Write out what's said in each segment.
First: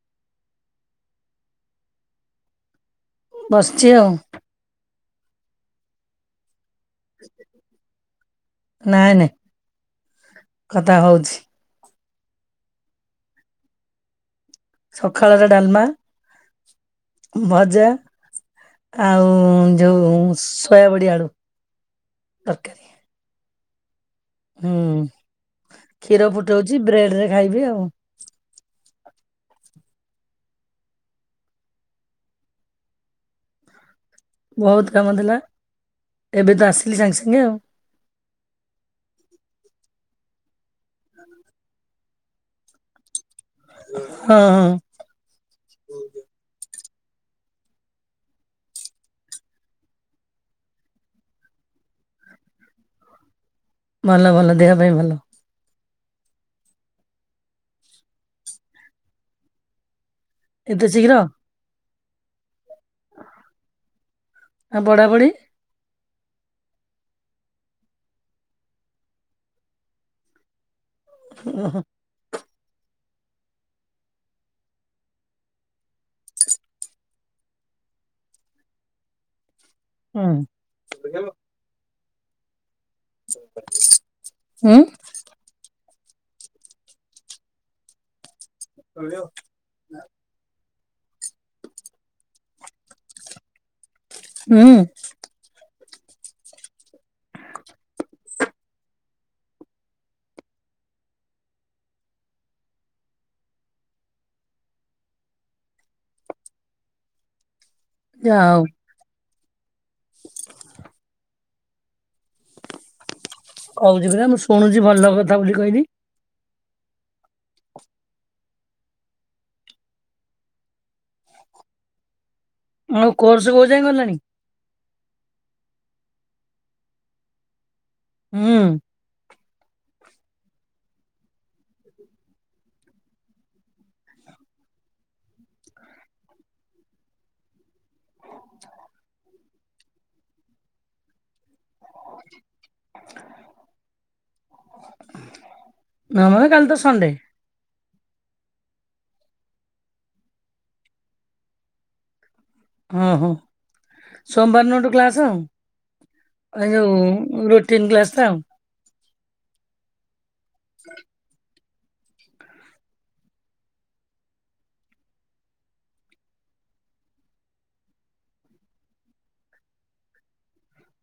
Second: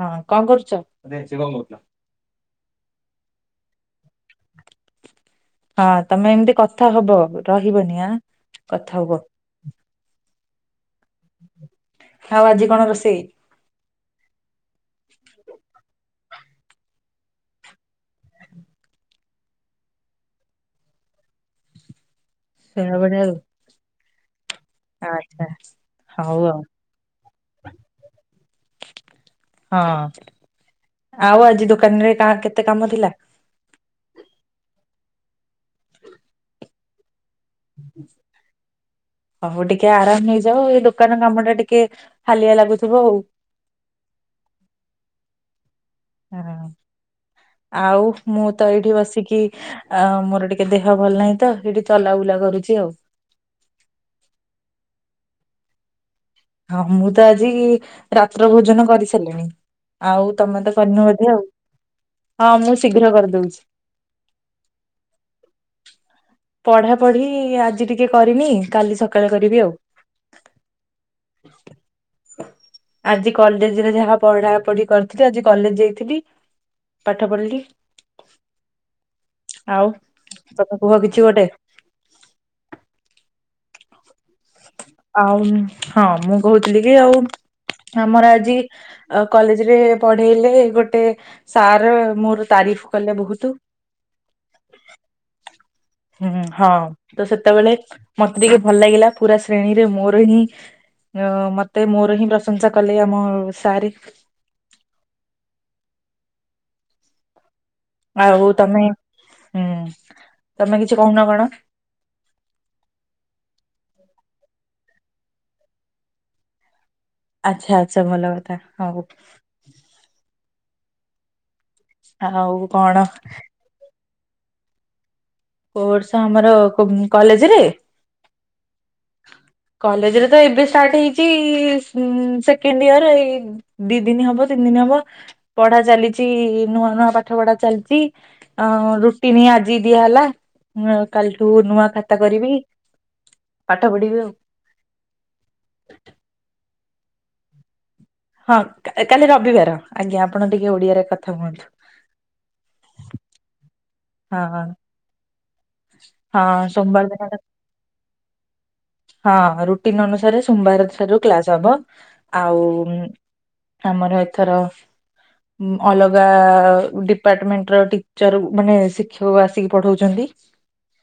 ହଁ କଣ କରୁଛ। ବସିଛି ଆଉ। ହଁ ତମେ ଏମିତି। କଥା ହବ ରହିବନି ଆ କଥା ନାଇଁ ହୁଅ। ନାଇଁ କଥା ହେଉଛି। ଆଉ ଆଜି କଣ ରୋଷେଇ। ସଖାଳର ଡାଲମା ଭଜା ଆଉ ଯୋଉ ସୋୟାବଡ଼ି ଆଳୁ ତରକାରୀ ସୋୟାବଡ଼ି ଆଳୁ ହୁଁ ଆଚ୍ଛା କ୍ଷୀର ହଉ ଆଉ ଫୁଟଉଛି ବ୍ରେଡରେ ଖାଇବି ଆଉ ହଁ ଆଉ ଆଜି ଦୋକାନରେ କା କେତେ କାମ ଥିଲା? ବହୁତ କାମ ଥିଲା ଏବେ ତ ଆସିଲି ସାଙ୍ଗେସା - ଅହଉ ଟିକେ ଆରାମ ନେଇଜ୍ ଯା ହେଉ ଏ ଦୋକାନ କାମ ଟା ଟିକେ ହାଲିଆ ଲାଗୁଥିବ ଆଉ ହଁ ଅ ଆ ହା ଆଉ ମୁଁ ତ ଏଇଠି ବସିକି ଆ ମୋର ଟିକେ ଦେହ ଭଲ ନାହିଁ ତ ଏଇଠି ଚଲାବୁଲା କରୁଛି ଆଉ ଭଲ ଭଲ ଦେହ ପାଇଁ ଭଲ ହଁ ମୁଁ ତ ଆଜି ରାତ୍ର ଭୋଜନ କରିସାରିଲିଣି ଆଉ ତମେ ତ ଏତେ କରିନ ଶୀଘ୍ର ବୋଧେ ଆଉ ହଁ ମୁଁ ଶୀଘ୍ର କରିଦଉଛି ଆଉ ପଢାପଢି ପଢ଼ାପଢ଼ି ଆଜି ଟିକେ କରିନି କାଲି ସକାଳେ କରିବି ଆଉ [unintelligible] ଆଜି କଲେଜରେ ଯାହା ପଢା ପଢି କରଥିଲି ଆଜି କଲେଜ ଯାଇଥିଲି ପାଠ ପଢିଲି ଆଉ ହୁଁ ତମେ କୁହ କିଛି ଗୋଟେ [unintelligible] ଆଉନ ହଁ ମୁଁ କହୁଥିଲିକି ଆଉ ଆମର ଆଜି ଅ କଲେଜ୍ ରେ ପଢେଇଲେ ଗୋଟ୍ ତେ ସାର୍ ମୋର ତାରିଫ୍ କଲେ ବହୁତୁ। ହୁଁ। ହୁଁ ହଁ। ତ ସେତେବେଳେ ମତେ ଟିକେ ଭଲ ଲାଗିଲା ପୁରା ଶ୍ରେଣୀରେ ମୋର ହିଁ ଅଁ ମତେ ମୋର ହିଁ ପ୍ରଶଂସା କଲେ ଆମ ଅ ସାରେ। ଯା ଆଉ ହଉ ତମେ ହୁଁ ତମେ କିଛି କହୁନ କଣ? କଉଚି ପରା ମୁଁ ଶୁଣୁଚି ଭଲ କଥା ବୋଲି କହିଲି। ଆଛା ଆଛା ଭଲ କଥା ହଉ। ଆଉ କଣ ଆଉ କୋର୍ସ କୋଉ ଯାଏଁ ଗଲାଣି? କୋର୍ସ ଆମର କୋ କଲେଜରେ? ହୁଁ। କଲେଜରେ ତ ଏବେ ଷ୍ଟାର୍ଟ ହେଇଚି ଉଁ ସେକେଣ୍ଡ ଇୟର ଏଇ ଦି ଦିନ ହବ ତିନି ଦିନ ହବ ପଢ଼ା ଚାଲିଚି ଇ ନୂଆ ନୂଆ ପାଠ ପଢ଼ା ଚାଲଚି। ଅଁ ରୁଟିନି ଆଜ୍ ଦିଆ ହେଲା। ନୂଆ କାଲିଠୁ ନୂଆ ଖାତା କରିବି ପାଠ ପଢିବି ଆଉ। ନହେଲେ କାଲି ତ ସଣ୍ଡେ ହଁ କା କାଲି ରବିବାର ଆଜ୍ଞା ଆପଣ ଟିକେ ଓଡିଆରେ କଥା ହୁଅନ୍ତୁ। ଉଁ ହୁଁ। ସୋମବାର ଦିନଠୁ କ୍ଲାସ ଆଉ। ହଁ ଏ ସୋମବାର ଦିନ ଯୋଉ ରୋଟିନ କ୍ଲାସ ଟା ଆଉ। ହଁ ରୋଟିନ ଅନୁସାରେ ସୋମବାର ଠାରୁ କ୍ଲାସ ହବ। ଆଉ ଆମର ଏଥର ଅଲଗା ଉଁ ଡିପାର୍ଟମେଣ୍ଟ ର ଟିଚର ମାନେ ଶିକ୍ଷକ ଆସିକି ପଢଉଚନ୍ତି।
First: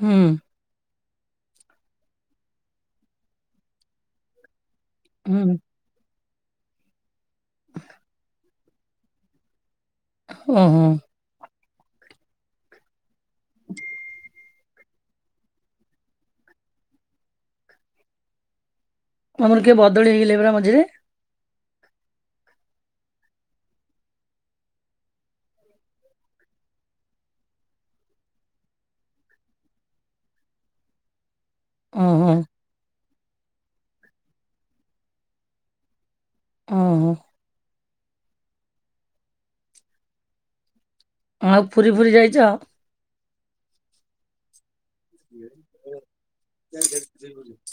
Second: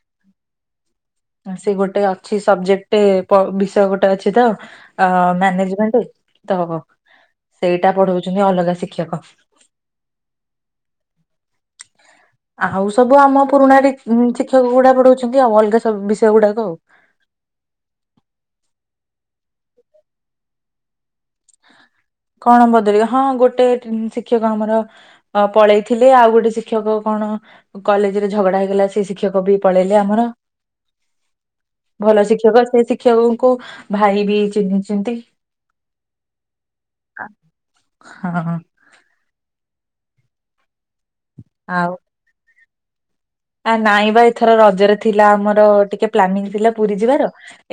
ହୁଁ। ସେ ଗୋଟେ ଅଛି ସବଜେକ୍ଟ ପ ବିଷୟ ଗୋଟେ ଅଛି ତ ଅ ହୁଁ ମ୍ୟାନେଜମେଣ୍ଟ ତ ହବ ସେଇଟା ପଢୋଉଚନ୍ତି ଅଲଗା ଶିକ୍ଷକ ଉଁ ହୁଁ। ଆହୁସୁ [unintelligible] ସବୁ ଆମ ପୁରୁଣା ଡିକ୍ସ ଚିକ୍ ଶିକ୍ଷକ ଗୁଡା ପଢୋଉଚନ୍ତି ଆଉ ଅଲଗା ସବୁ ବିଷୟ ଗୁଡାକ ଆଉ। ତମର କିଏ ବଦଳି ହେଇଗଲା ପରା ମଝିରେ? କଣ ବଦଳିବ ହଁ ହଁ ଟି ଗୋଟେ ଶିକ୍ଷକ ଆମର ପଳେଇଥିଲେ ଆଉ ଗୋଟେ ଶିକ୍ଷକ କଣ କଲେଜରେ ଝଗଡା ହେଇଗଲା ସେ ଶିକ୍ଷକ ବି ପଳେଇଲେ। ଆମର ଭଲ ଓହୋ ଶିକ୍ଷକ ସେ ଶି ଶିକ୍ଷକଙ୍କୁ ଭାଇ ବି ଚିହ୍ନିିଛନ୍ତି। ହଁ ହଁ। ହଁ। ହଁ ଆଉ ପୁରୀ ଫୁରୀ ଯାଇଛ। ଆ ନାଇଁ ବା ଏଥର ରଜରେ ଥିଲା ଆମର ଟିକେ ପ୍ଲାନିଙ୍ଗ ଥିଲା ପୁରୀ ଯିବାର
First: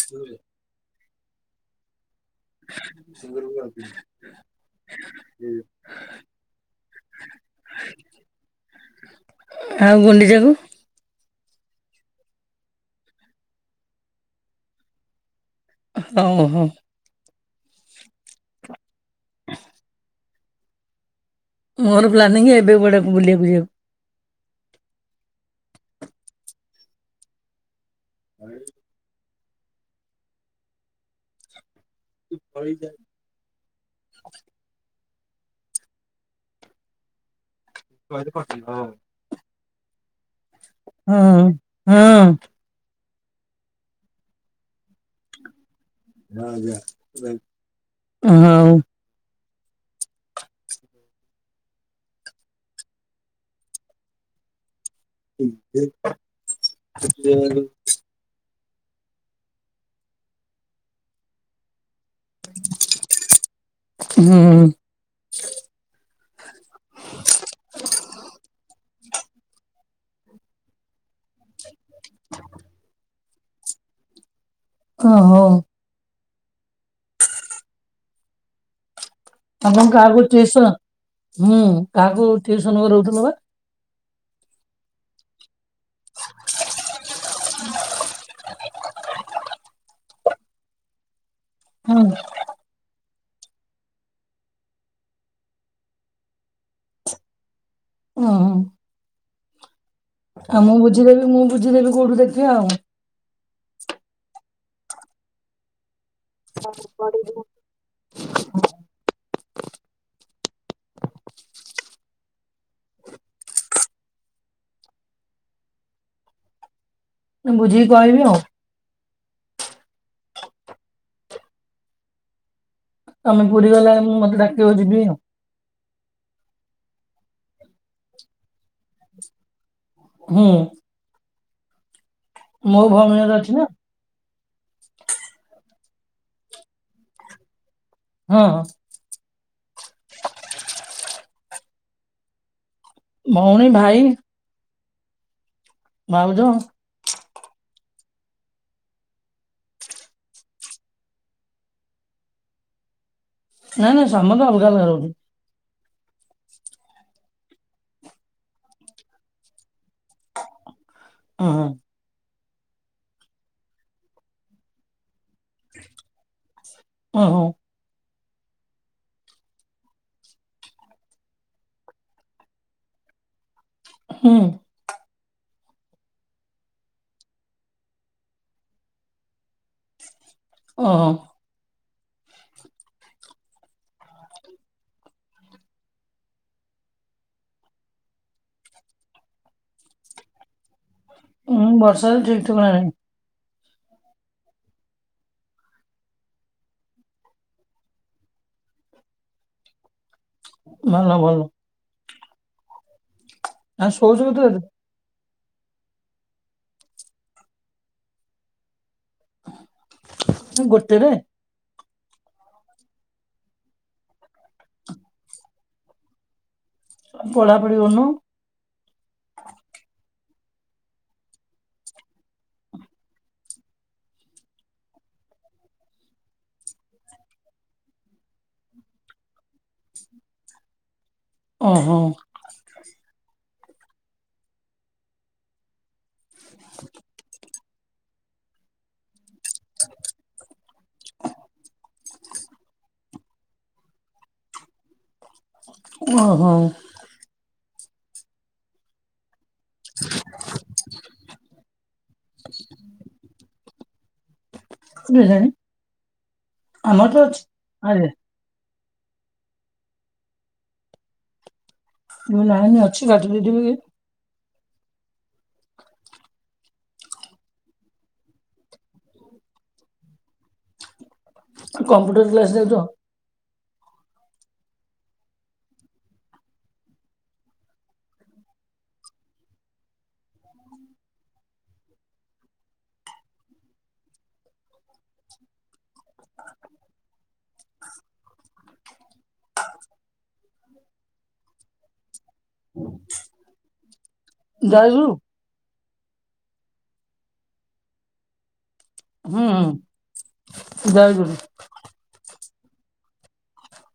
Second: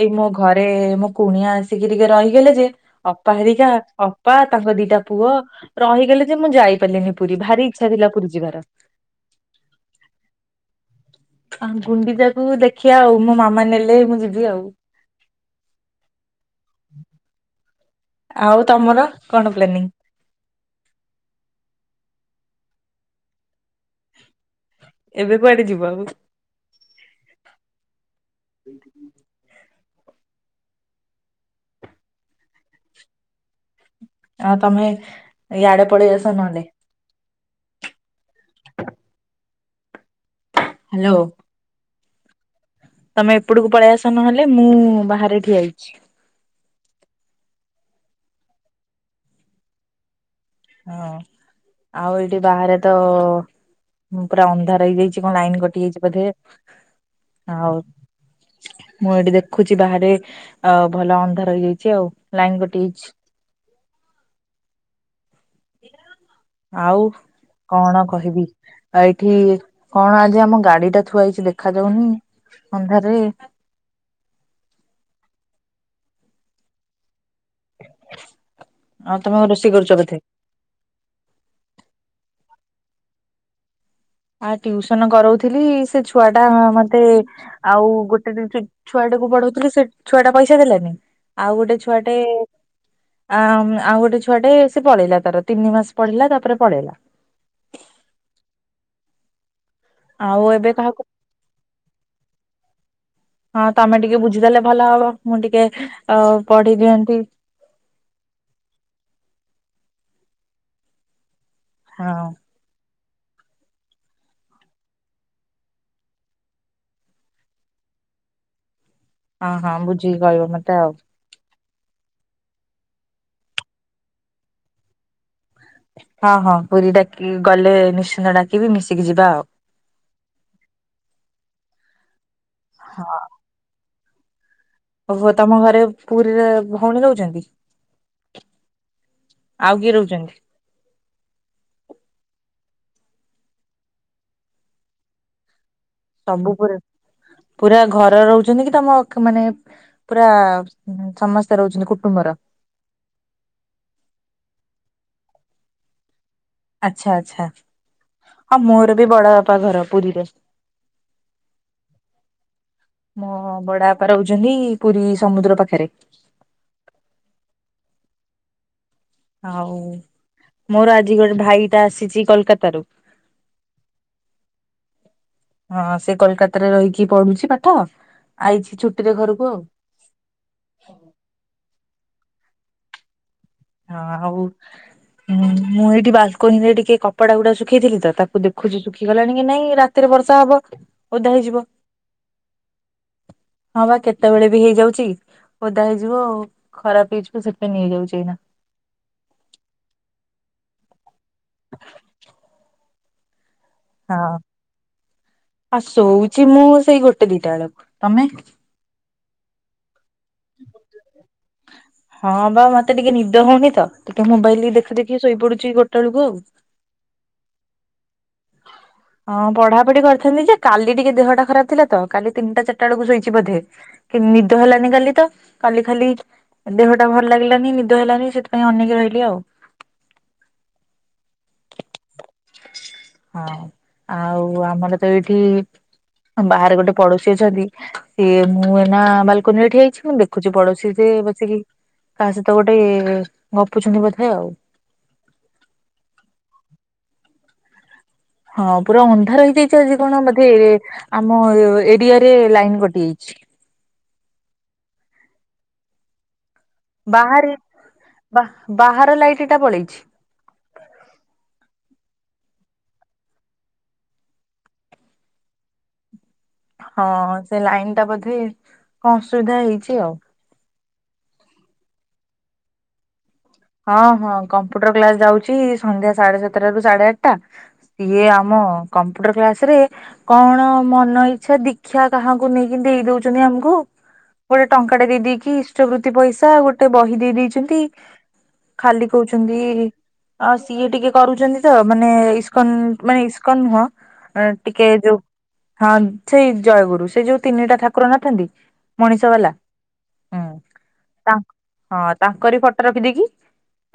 ଏଇ ମୋ ଘରେ ମୋ କୁଣିଆ ଆସିକି ଟିକେ ରହି ଯେ ଅପା ହେରିକା ଅପା ତାଙ୍କ ଦିଟା ପୁଅ ରହିଗଲେ ଯେ ମୁଁ ଯାଇପାରିଲିନି ପୁରୀ ଭାରି ଇଚ୍ଛା ଥିଲା ପୁରୀ ଯିବାର। ଆଉ ଗୁଣ୍ଡିଚାକୁ ଗୁଣ୍ଡିଚାକୁ ଦେଖିବା ଆଉ ମୋ ମାମା ନେଲେ ମୁଁ ଯିବି ଆଉ ହଁ ହଉ। ଆଉ ତମର କଣ ପ୍ଲାନିଙ୍ଗ? ମୋର ପ୍ଲାନିଙ୍ଗ ଏବେ କୁଆଡେ ଗୋଟେ ବୁଲିବାକୁୁ ଯିବାକୁ। ଏବେ କୁଆଡେ ଯିବ ଆଉ? ସେ [inaudible] ଭରି ଯଏ। ଆ ତମେ ଏଇଆଡେପଳେଇ ଆସ ନହଲେ କହଦ ପ ହଉ [unintelligible] ହ୍ୟାଲୋ ହଁ। ହଁ। ତମେ ଏପଟକୁ ପଳେଇ ଆସ ନହେଲେ ମୁଁ ବାହାରେ ଠିଆ ହେଇଛି। ହଁ ଯା ହଉ ହଁ ଆଉ ଏଇଠି ବାହାରେ ତ ପୁରା ଅନ୍ଧାର ଏଇଯାଛି କଣ ଲାଇନ କଟିଯାଇଛି ବୋଧେ ଆଉ ମୁଁ ଏଇଠି ଦେଖୁଛି ବାହାରେ ଆଉ ଭଲ ମନ୍ଦ ରହିଯାଇଛି ଆଉ ଲାଇନ୍ କାଟି ଯାଇଛି। ହୁଁ ଆଉ କଣ କହିବି? ଆଉ ଏଇଠି କଣ ଆଜି ଆମ ଗାଡି ଟା ଥୁଆ ହେଇଛି ଦେଖ। ଦେଖାଯାଉନି ଅନ୍ଧାରେ ଓ ହୋ। ହ। ଆପଣ କାହାକୁ ଚିଂହିଚ ହଁ କାହାକୁ ଟିଉସନ ରହୁଥିଲୁ ପା ଆ ଟିଉସନ କରାଉଥିଲି ସେ ଛୁଆ ଟା ମତେ ଆଉ ଗୋଟେ ଛୁଆଟାକୁ ପଢଉଥିଲି ସେ ଛୁଆ ଟା ପଇସା ଦେଲାନି। ଆଉ ଗୋଟେ ହୁଁ ଛୁଆଟେ ଆ ଆଉ ଗୋଟେ ଛୁଆଟେ ସେ ପଳେଇଲା ତାର ତିନି ମାସ ପଢେଇିଲା ତାପରେ ପଳେଇଲା। ହୁଁ ଆଉ ଏବେ ମୁଁ କାହାକୁ ବୁଝିଦେବି ମୁଁ ବୁଝିଦେବି କୋଉଠୁ ଦେଖିବା ଆଉ ହଁ ତମେ ଟିକେ ବୁଝିଦେଲେ ଭଲ ହବ ମୁଁ ଟିକେ ଅ ପଢି ଦିଅନ୍ତି। ହଁ। ମୁ ବୁଝିକି କହିବି ଆଉ। ହଁ ହଁ ବୁଝିକି କହିବ ମତେ ଆଉ। ତମେ ପୁରୀ ଗଲା ମୁଁ ମତେ ଡାକିବମୁଯିବି ଆଉ। ହଁ ହଁ ପୁରୀ ଡାକି ଗଲେ ନିଶ୍ଚିୟ ଡାକିବି ମିଶିକି ଯିବା ଆଉ। ହୁଁ। ମୋ ଭଉଣୀ ଘର ଅଛି ନା ଓହ ତମ ଘରେ ପୁରୀରେ ଭଉଣୀ ରହୁଛନ୍ତି। ହଁ ଆଉ କିଏ ରହୁଛନ୍ତି ଭଉଣୀ, ଭାଇ ଭାଉଜ ସବୁ ପୁରା ପୁରା ଘ ରହୁଛନ୍ତି କି ତମ ମାନେ ପୁରା ସମସ୍ତେ ରହୁଛନ୍ତି କୁଟୁମ୍ବର ନାଇ ନାଇ ସମସ୍ତେ ଅଲଗା ଅଲଗା ରହୁଛୁ। ଆଚ୍ଛା ଆଚ୍ଛା ହଁ ମୋର ବି ବଡ ବାପା ଘର ପୁରୀରେ। ଅ ହ। ମୋ ବଡାପା ରହୁଛନ୍ତି ପୁରୀ ସମୁଦ୍ର ପାଖରେ। ଓ ହୋ। ଆଉ ମୋର ଆଜି ଗୋଟେ ଭାଇଟା ଆସିଛି କୋଲକାତା ରୁ ହୁଁ ହଁ ସେ କୋଲକାତାରେ ରହିକି ପଢୁଛି ପାଠ ଆଇଛି ଛୁଟିରେ ଘରକୁ ଆଉ। ଓହୋ। ହଁ ଆଉଁ ମୁଁ ଏଇଠି ବାଲକୋନିରେ ଟିକେ କପଡା ଗୁଡା ଶୁଖେଇଥିଲି ତ ତାକୁ ଦେଖୁଛି ଶୁଖିଗଲାଣି କି ନାଇଁ ରାତିରେ ବର୍ଷା ହବ ଓଦା ହେଇଯିବ ହୁଁ ବର୍ଷାର ଠିକ୍ ଠିକଣା ନାହିଁ। ହଁ ବା କେତେବେଳେ ବି ହେଇଯାଉଛି ଓଦା ହେଇଯିବ ଆଉ ଖରାପ ହେଇଯିବ ସେଥିପାଇଁ ନେଇଯାଉଛି ଏଇନା। ଭଲ ଭଲ। [inaudible] ଆଉ ଶୋଉଛ ହଁ [unintelligible] ଆଉ ଶୋଉଛି ମୁଁ ସେଇ ଗୋଟେ ଦିଟା ବେଳକୁ ତମେ ଗୋଟେରେ ହଁ ବା ମତେ ଟିକେ ନିଦ ହଉନି ତ ଟିକେ ମୋବାଇଲ ଦେଖ ଦେଖି ଶୋଇପଡୁଛି ଗୋଟେ ବେଳକୁ ଆଉ। ପଢ଼ା ପଢ଼ି କରୁନୁ। ହଁ ପଢାପଢି କରିଥାନ୍ତି ଯେ କାଲି ଟିକେ ଦେହଟା ଖରାପ ଥିଲା ତ କାଲି ତିନିଟା ଚାରିଟା ବେଳକୁ ଶୋଇଛି ବୋଧେ କି ନିଦ ହେଲାନି କାଲି ତ କାଲି ଖାଲି ଦେହଟା ଭଲ ଲାଗିଲାନି ନିଦ ହେଲାନି ସେଥିପାଇଁ ଅନେକି ରହିଲି ଆଉ। ଓ ହୋ। ହଁ। ଆଉ ଆମର ତ ଏଇଠି ବାହାରେ ଗୋଟେ ପଡୋଶୀ ଅଛନ୍ତି ଇଏ ମୁଁ ବାଲ୍ ଠିଆହେଇଛି ମୁଁ ଦେଖୁଛି ପଡୋଶୀ ଯେ ବସିକି କା ସହିତ ଗୋଟେ ଗପୁଛନ୍ତି ବୋଧେ ଆଉ। ଓହୋ। ହଁ ପୁରା ଅନ୍ଧାର ହେଯାଇ। କଣ ବଧେ ଆମ ଏରିଆରେ ଲାଇନ କଟି ଯାଇଛି। [inaudible] ଆମର ତ ଅଛି ବାହାରେ ଆଡେ। ବା ବାହାର ଲାଇଟ୍ ଟା ପଳେଇଛି। ମୁ ନାଇଁନି ଅଛି କାଟିଦଦିବ କି [inaudible] ହଁ ସେ ଲାଇନ ଟା ବୋଧେ କଣ ଅସୁବିଧା ହେଇଛି ଆଉ। କମ୍ପ୍ୟୁଟର କ୍ଲାସ ଯାଉଛ। ହଁ ହଁ କମ୍ପୁଟର କ୍ଲାସ ଯାଉଛି ସନ୍ଧ୍ୟା ସାଢେ ସାତଟା ରୁ ସାଢେ ଆଠଟା ସିଏ ଆମ କମ୍ପୁଟର କ୍ଲାସ ରେ କଣ ମନ ଇଚଛା ଦୀକ୍ଷା କାହାକୁ ନେଇକି ଦେଇ ଦଉଛନ୍ତି ଆମକୁ ଗୋଟେ ଟଙ୍କା ଟା ଦେଇ ଦେଇେଇକି ଇଷ୍ଟ ବୃତ୍ତି ପଇସା ଗୋଟେ ବହି ଦେଇ ଦେଇେଇଛନ୍ତି। ଖାଲି କହୁଛନ୍ତି ସିଏ ଟିକେ କରୁଛନ୍ତି ତ ମାନେ ଇସ୍କନ ମାନେ ଇସ୍କନ ନୁହଁ। ଟିକେ ଜୟଗୁରୁ। ଯଉ। ହଁ ସେଇ ଜୟଗୁରୁ, ସେ ଯୋଉ ତିନିଟା ଠାକୁର ନଥାନ୍ତି। ମଣିଷ ହୁଁ ବାଲା ହୁଁ ହଁ ଜୟଗୁରୁ ତାଙ୍କ ତା କରି ଫଟୋ ରଖିଦେଇକି।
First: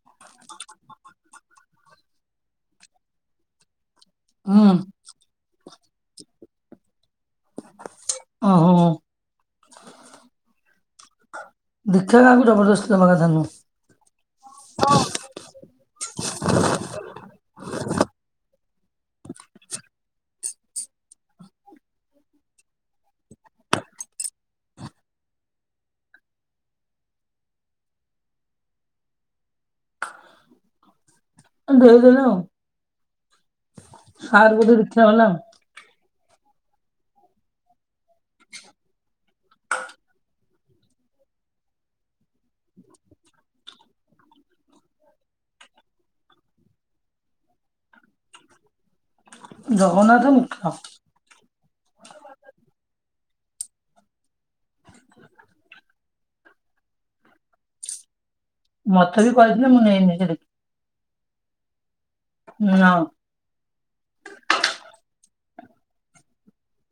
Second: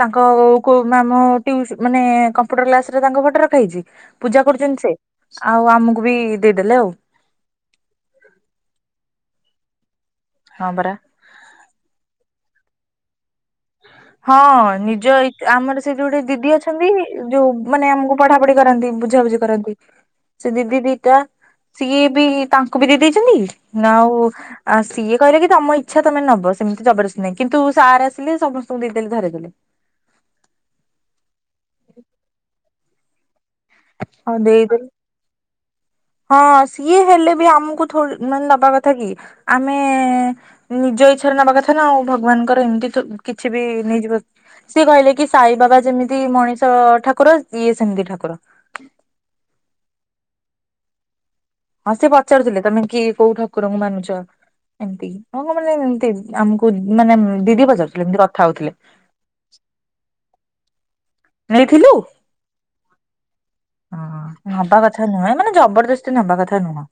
ତାଙ୍କ ଓଉ କୋଉ ମ୍ୟାମ୍ ଟ୍ୟୁସ୍ ମାନେ କମ୍ପ୍ୟୁଟର କ୍ଲାସରେ ତାଙ୍କ ଫଟୋ ରଖାହେଇଛି। ପୂଜା ହୁଁ କରୁଛନ୍ତି ସେ ଆଉ ଆମକୁ ବି ଦେଇଦେଲେ ଆଉ ଅ ହଁ। ହଁ ପରା। ଦେଖିବା କା କାହାକୁ ଜବରଦସ୍ତ ଦେବା କଥା ନୁହ। ହଁ ନିଜ ଇ ଆମର ସେ ଯୋଉ ଦିଦି ଅଛନ୍ତି ଯୋଉ ମାନେ ଆମକୁ ପଢାପଢି କରନ୍ତି, ବୁଝାବୁଝି କରନ୍ତି, ସେ ଦିଦି ଦିଟା ସିଏ ବି ତାଙ୍କୁ ବି ଦେଇ ଦେଇେଇଛନ୍ତି ଆଉ ସିଏ କହିଲେ କି ତମ ଇଚଛା ତମେ ନବ ସେମିତି ଜବରଦସ୍ତି ନାହିଁ କିନ୍ତୁ ସାର ଦେଲେ ସମସ୍ତଙ୍କୁ ଦେଇଦେଲେ ଧରେଇଦେଲେ। ଦେଇଦେଲେ ଆଉ। ହଁ ସାର୍ ବୋଧେ ଦେଇଦେଲେ ଇଚ୍ଛା ହେଲା। ହଁ ସିଏ ହେଲେ ବି ଆମକୁ ମାନେ ନବା କଥା କି? ଆମେ ନିଜ ଇଛାରେ ନବା କଥା ନା ଆଉ ଭଗବାନଙ୍କର ଏମିତି କିଛି ବି ନେଇଯିବ। ସିଏ କହିଲେ କି ସାଇ ବାବା ଯେମିତି ମଣିଷଠାକୁର ଇଏ ସେମିତି ଠାକୁର। ଜଗନ୍ନାଥ ମୁଖ। ହଁ ସେ ପଚାରୁଥିଲେ ତମେ କିଏ କୋଉ ଠାକୁରଙ୍କୁ ମାନୁଛ? ଏମିତି ହ କ ମାନେ ଏମତି ଆମକୁ ମାନେ ଦିଦି ପଚାରୁଥିଲେ ଏମତି ମତେ ବି କହିଥିଲେ ମୁଁ ନେଇ ନଥିଲି। ନେଇଥିଲୁ। ନା ହଁ ହବା କଥା ନୁହେଁ। ମାନେ ଜବରଦସ୍ତି ନବା କଥା ନୁହଁ।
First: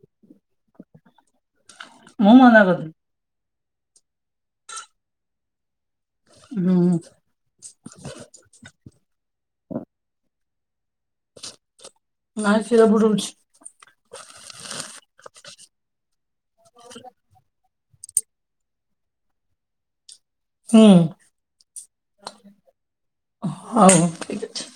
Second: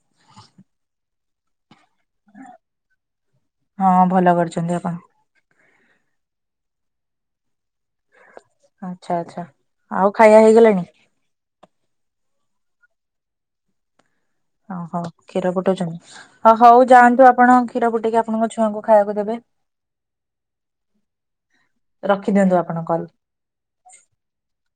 ମୁଁ ମନା କରିଥିଲି। ହଁ ଭଲ କରିଛନ୍ତି ଆପଣ। ହୁଁ। ଆଛା ଆଛା ଆଉ ଖାଇବା ହେଇଗଲାଣି। ନାଇଁ ସିଏ ସବୁ ରହୁଛି। ଅ ହ କ୍ଷୀର ଫୁଟଉଛନ୍ତି, ହଉ ଯାଆନ୍ତୁ ଆପଣ। କ୍ଷୀର ଫୁଟେଇକି ଆପଣଙ୍କ ଛୁଆଙ୍କୁ ଖାଇବାକୁ ଦେବେ। ହୁଁ ରଖିଦିଅନ୍ତୁ ଆପଣ କଲ୍। ହଉ ଠିକ୍ ଅଛି।